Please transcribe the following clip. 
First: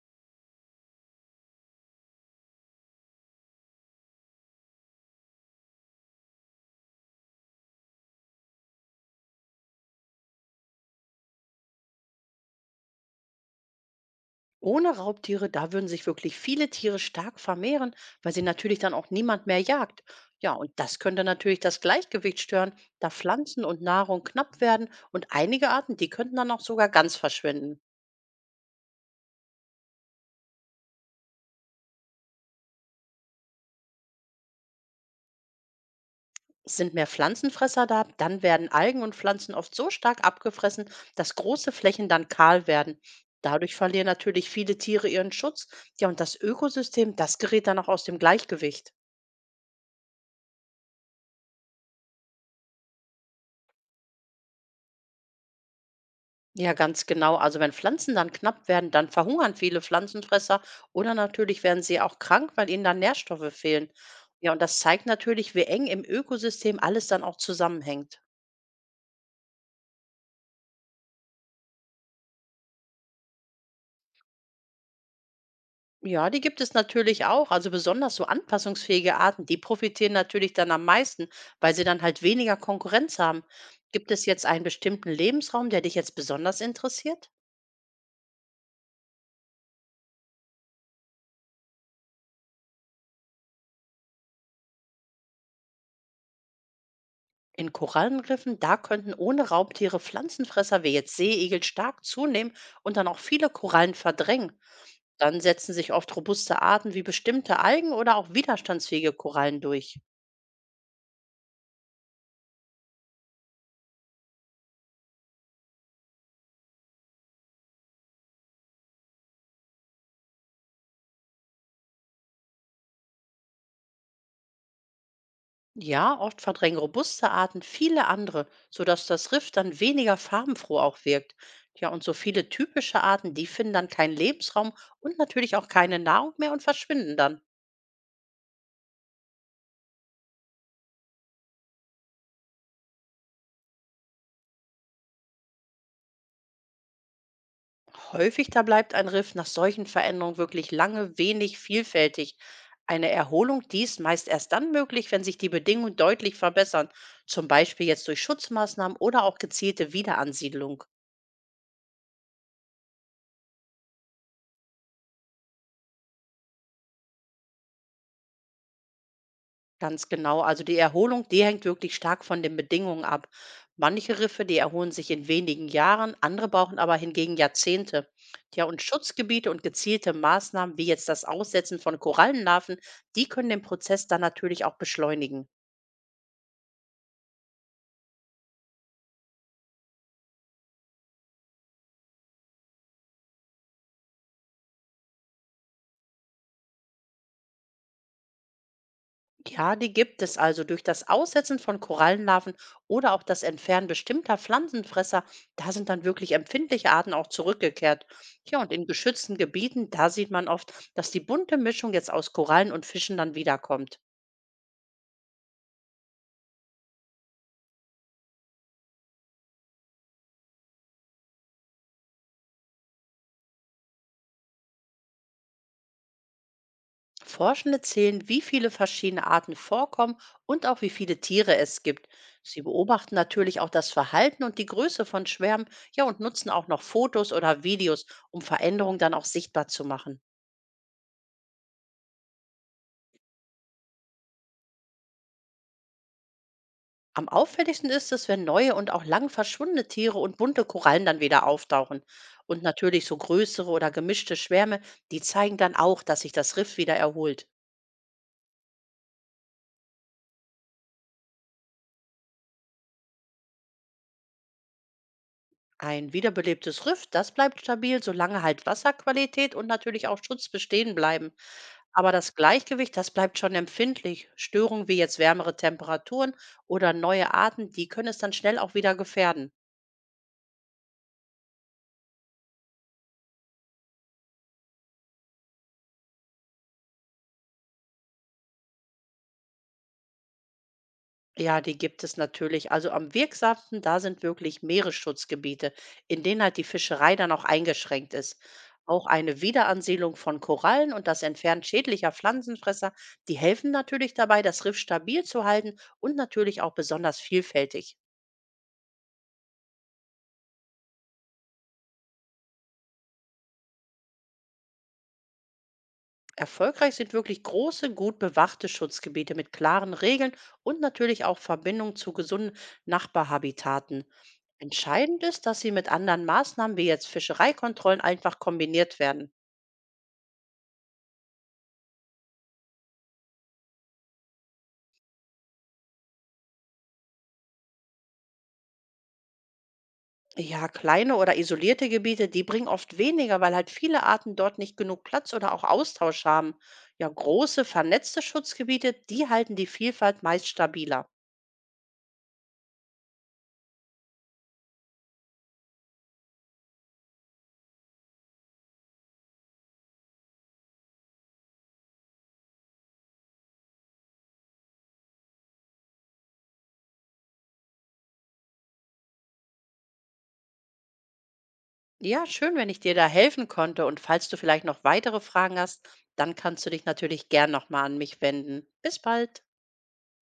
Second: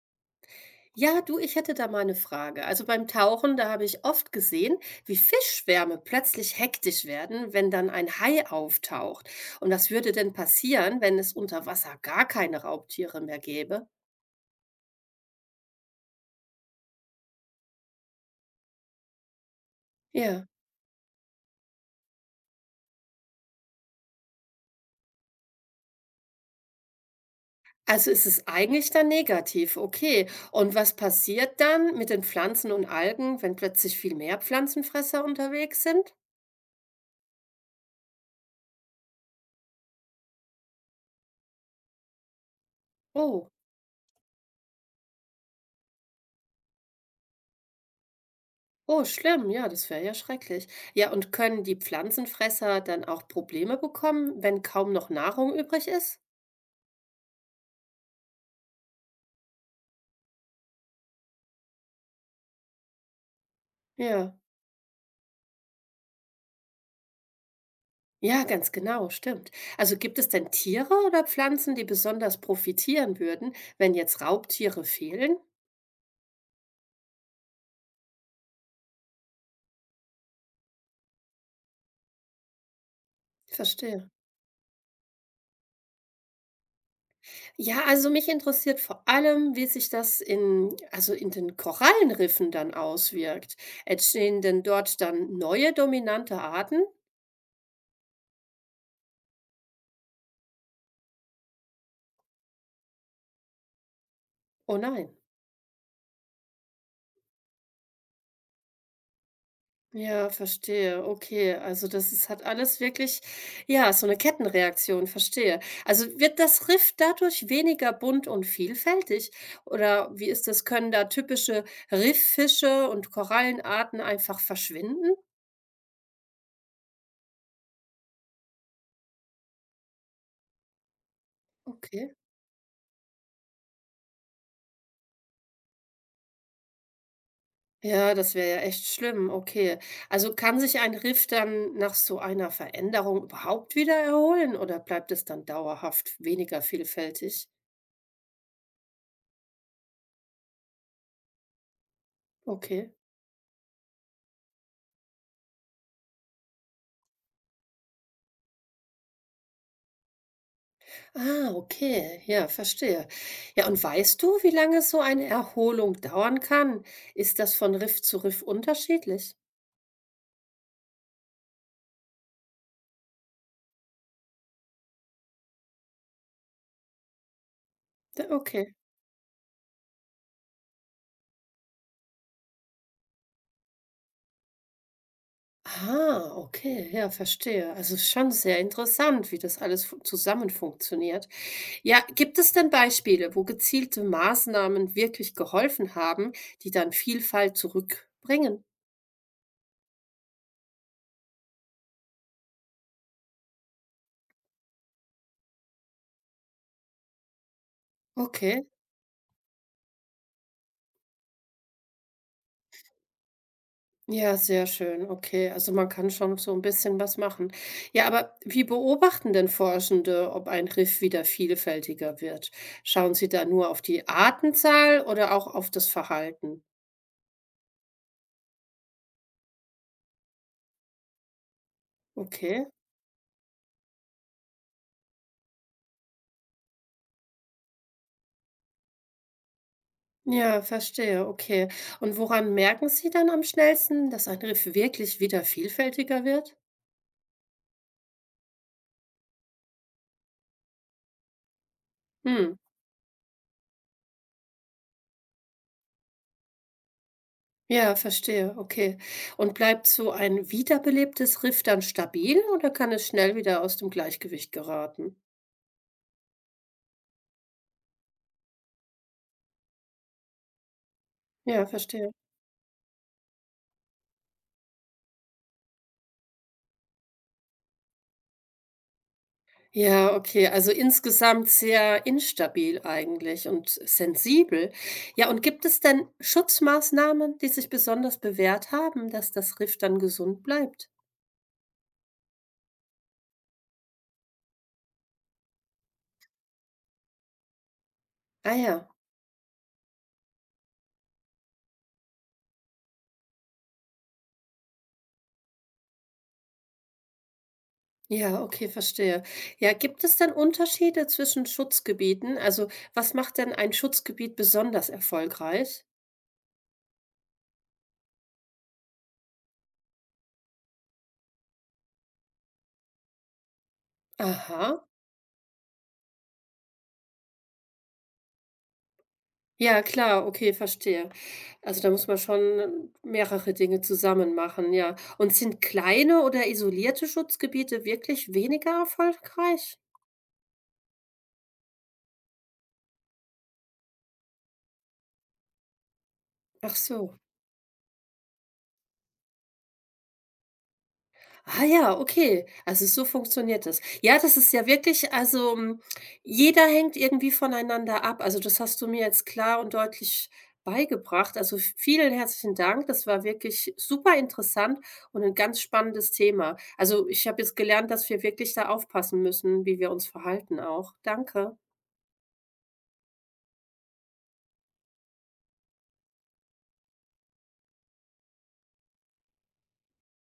Ja, du, ich hätte da mal eine Frage. Also beim Tauchen, da habe ich oft gesehen, wie Fischschwärme plötzlich hektisch werden, wenn dann ein Hai auftaucht. Und was würde denn passieren, wenn es unter Wasser gar keine Raubtiere mehr gäbe? Ohne Raubtiere, da würden sich wirklich viele Tiere stark vermehren, weil sie natürlich dann auch niemand mehr jagt. Ja. Ja, und das könnte natürlich das Gleichgewicht stören, da Pflanzen und Nahrung knapp werden und einige Arten, die könnten dann auch sogar ganz verschwinden. Also ist es eigentlich dann negativ, okay. Und was passiert dann mit den Pflanzen und Algen, wenn plötzlich viel mehr Pflanzenfresser unterwegs sind? Sind mehr Pflanzenfresser da, dann werden Algen und Pflanzen oft so stark abgefressen, dass große Flächen dann kahl werden. Oh. Dadurch verlieren natürlich viele Tiere ihren Schutz. Ja, und das Ökosystem, das gerät dann auch aus dem Gleichgewicht. Oh, schlimm, ja, das wäre ja schrecklich. Ja, und können die Pflanzenfresser dann auch Probleme bekommen, wenn kaum noch Nahrung übrig ist? Ja, ganz genau. Also wenn Pflanzen dann knapp werden, dann verhungern viele Pflanzenfresser oder natürlich werden sie auch krank, weil ihnen dann Nährstoffe fehlen. Ja. Ja, und das zeigt natürlich, wie eng im Ökosystem alles dann auch zusammenhängt. Ja, ganz genau, stimmt. Also gibt es denn Tiere oder Pflanzen, die besonders profitieren würden, wenn jetzt Raubtiere fehlen? Ja, die gibt es natürlich auch. Also besonders so anpassungsfähige Arten, die profitieren natürlich dann am meisten, weil sie dann halt weniger Konkurrenz haben. Verstehe. Gibt es jetzt einen bestimmten Lebensraum, der dich jetzt besonders interessiert? Ja, also mich interessiert vor allem, wie sich das in, also in den Korallenriffen dann auswirkt. Entstehen denn dort dann neue dominante Arten? In Korallenriffen, da könnten ohne Raubtiere Pflanzenfresser wie jetzt Seeigel stark zunehmen und dann auch viele Korallen verdrängen. Oh nein. Dann setzen sich oft robuste Arten wie bestimmte Algen oder auch widerstandsfähige Korallen durch. Ja, verstehe. Okay, also das ist hat alles wirklich, ja, so eine Kettenreaktion, verstehe. Also wird das Riff dadurch weniger bunt und vielfältig? Oder wie ist das? Können da typische Rifffische und Korallenarten einfach verschwinden? Ja, oft verdrängen robuste Arten viele andere, sodass das Riff dann weniger farbenfroh auch wirkt. Ja, und Okay. so viele typische Arten, die finden dann keinen Lebensraum und natürlich auch keine Nahrung mehr und verschwinden dann. Ja, das wäre ja echt schlimm. Okay. Also kann sich ein Riff dann nach so einer Veränderung überhaupt wieder erholen oder bleibt es dann dauerhaft weniger vielfältig? Häufig da bleibt ein Riff nach solchen Veränderungen wirklich lange wenig vielfältig. Okay. Eine Erholung dies meist erst dann möglich, wenn sich die Bedingungen deutlich verbessern, zum Beispiel jetzt durch Schutzmaßnahmen oder auch gezielte Wiederansiedlung. Ah, okay, ja, verstehe. Ja, und weißt du, wie lange so eine Erholung dauern kann? Ist das von Riff zu Riff unterschiedlich? Ganz genau, also die Erholung, die hängt wirklich stark von den Bedingungen ab. Manche Riffe, die erholen sich in wenigen Jahren, andere brauchen aber hingegen Jahrzehnte. Ja, Ja, okay. und Schutzgebiete und gezielte Maßnahmen wie jetzt das Aussetzen von Korallenlarven, die können den Prozess dann natürlich auch beschleunigen. Ah, okay, ja, verstehe. Also ist schon sehr interessant, wie das alles zusammen funktioniert. Ja, gibt es denn Beispiele, wo gezielte Maßnahmen wirklich geholfen haben, die dann Vielfalt zurückbringen? Ja, die gibt es also durch das Aussetzen von Korallenlarven oder auch das Entfernen bestimmter Pflanzenfresser. Da sind dann wirklich empfindliche Arten auch zurückgekehrt. Ja, Okay. und in geschützten Gebieten, da sieht man oft, dass die bunte Mischung jetzt aus Korallen und Fischen dann wiederkommt. Ja, sehr schön. Okay, also man kann schon so ein bisschen was machen. Ja, aber wie beobachten denn Forschende, ob ein Riff wieder vielfältiger wird? Schauen sie da nur auf die Artenzahl oder auch auf das Verhalten? Forschende zählen, wie viele verschiedene Arten vorkommen und auch wie viele Tiere es gibt. Sie Okay. beobachten natürlich auch das Verhalten und die Größe von Schwärmen, ja, und nutzen auch noch Fotos oder Videos, um Veränderungen dann auch sichtbar zu machen. Ja, verstehe, okay. Und woran merken Sie dann am schnellsten, dass ein Riff wirklich wieder vielfältiger wird? Am auffälligsten ist es, wenn neue und auch lang verschwundene Tiere und bunte Korallen dann wieder auftauchen. Hm. Und natürlich so größere oder gemischte Schwärme, die zeigen dann auch, dass sich das Riff wieder erholt. Ja, verstehe, okay. Und bleibt so ein wiederbelebtes Riff dann stabil oder kann es schnell wieder aus dem Gleichgewicht geraten? Ein wiederbelebtes Riff, das bleibt stabil, solange halt Wasserqualität und natürlich auch Schutz bestehen bleiben. Ja, verstehe. Aber das Gleichgewicht, das bleibt schon empfindlich. Störungen wie jetzt wärmere Temperaturen oder neue Arten, die können es dann schnell auch wieder gefährden. Ja, okay, also insgesamt sehr instabil eigentlich und sensibel. Ja, und gibt es denn Schutzmaßnahmen, die sich besonders bewährt haben, dass das Riff dann gesund bleibt? Ja, die gibt es natürlich. Also am wirksamsten, da sind wirklich Meeresschutzgebiete, in denen halt die Fischerei dann auch eingeschränkt ist. Ah ja, Auch eine Wiederansiedlung von Korallen und das Entfernen schädlicher Pflanzenfresser, die helfen natürlich dabei, das Riff stabil zu halten und natürlich auch besonders vielfältig. ja, okay, verstehe. Ja, gibt es denn Unterschiede zwischen Schutzgebieten? Also, was macht denn ein Schutzgebiet besonders erfolgreich? Erfolgreich sind wirklich große, gut bewachte Schutzgebiete mit klaren Regeln und natürlich auch Verbindung zu gesunden Nachbarhabitaten. Aha. Entscheidend ist, dass sie mit anderen Maßnahmen wie jetzt Fischereikontrollen einfach kombiniert werden. Ja, klar, okay, verstehe. Also da muss man schon mehrere Dinge zusammen machen, ja. Und sind kleine oder isolierte Schutzgebiete wirklich weniger erfolgreich? Ja, kleine oder isolierte Gebiete, die bringen oft weniger, weil halt viele Arten dort nicht genug Platz oder auch Austausch haben. Ach Ja, so. große, vernetzte Schutzgebiete, die halten die Vielfalt meist stabiler. Ah ja, okay. Also so funktioniert das. Ja, das ist ja wirklich, also hm, jeder hängt irgendwie voneinander ab. Also das hast du mir jetzt klar und deutlich beigebracht. Also vielen herzlichen Dank. Das war wirklich super interessant und ein ganz spannendes Thema. Also ich habe jetzt gelernt, dass wir wirklich da aufpassen müssen, wie wir uns verhalten auch. Danke. Ja, schön, wenn ich dir da helfen konnte. Und falls du vielleicht noch weitere Fragen hast, dann kannst du dich natürlich gern nochmal an mich wenden. Bis bald.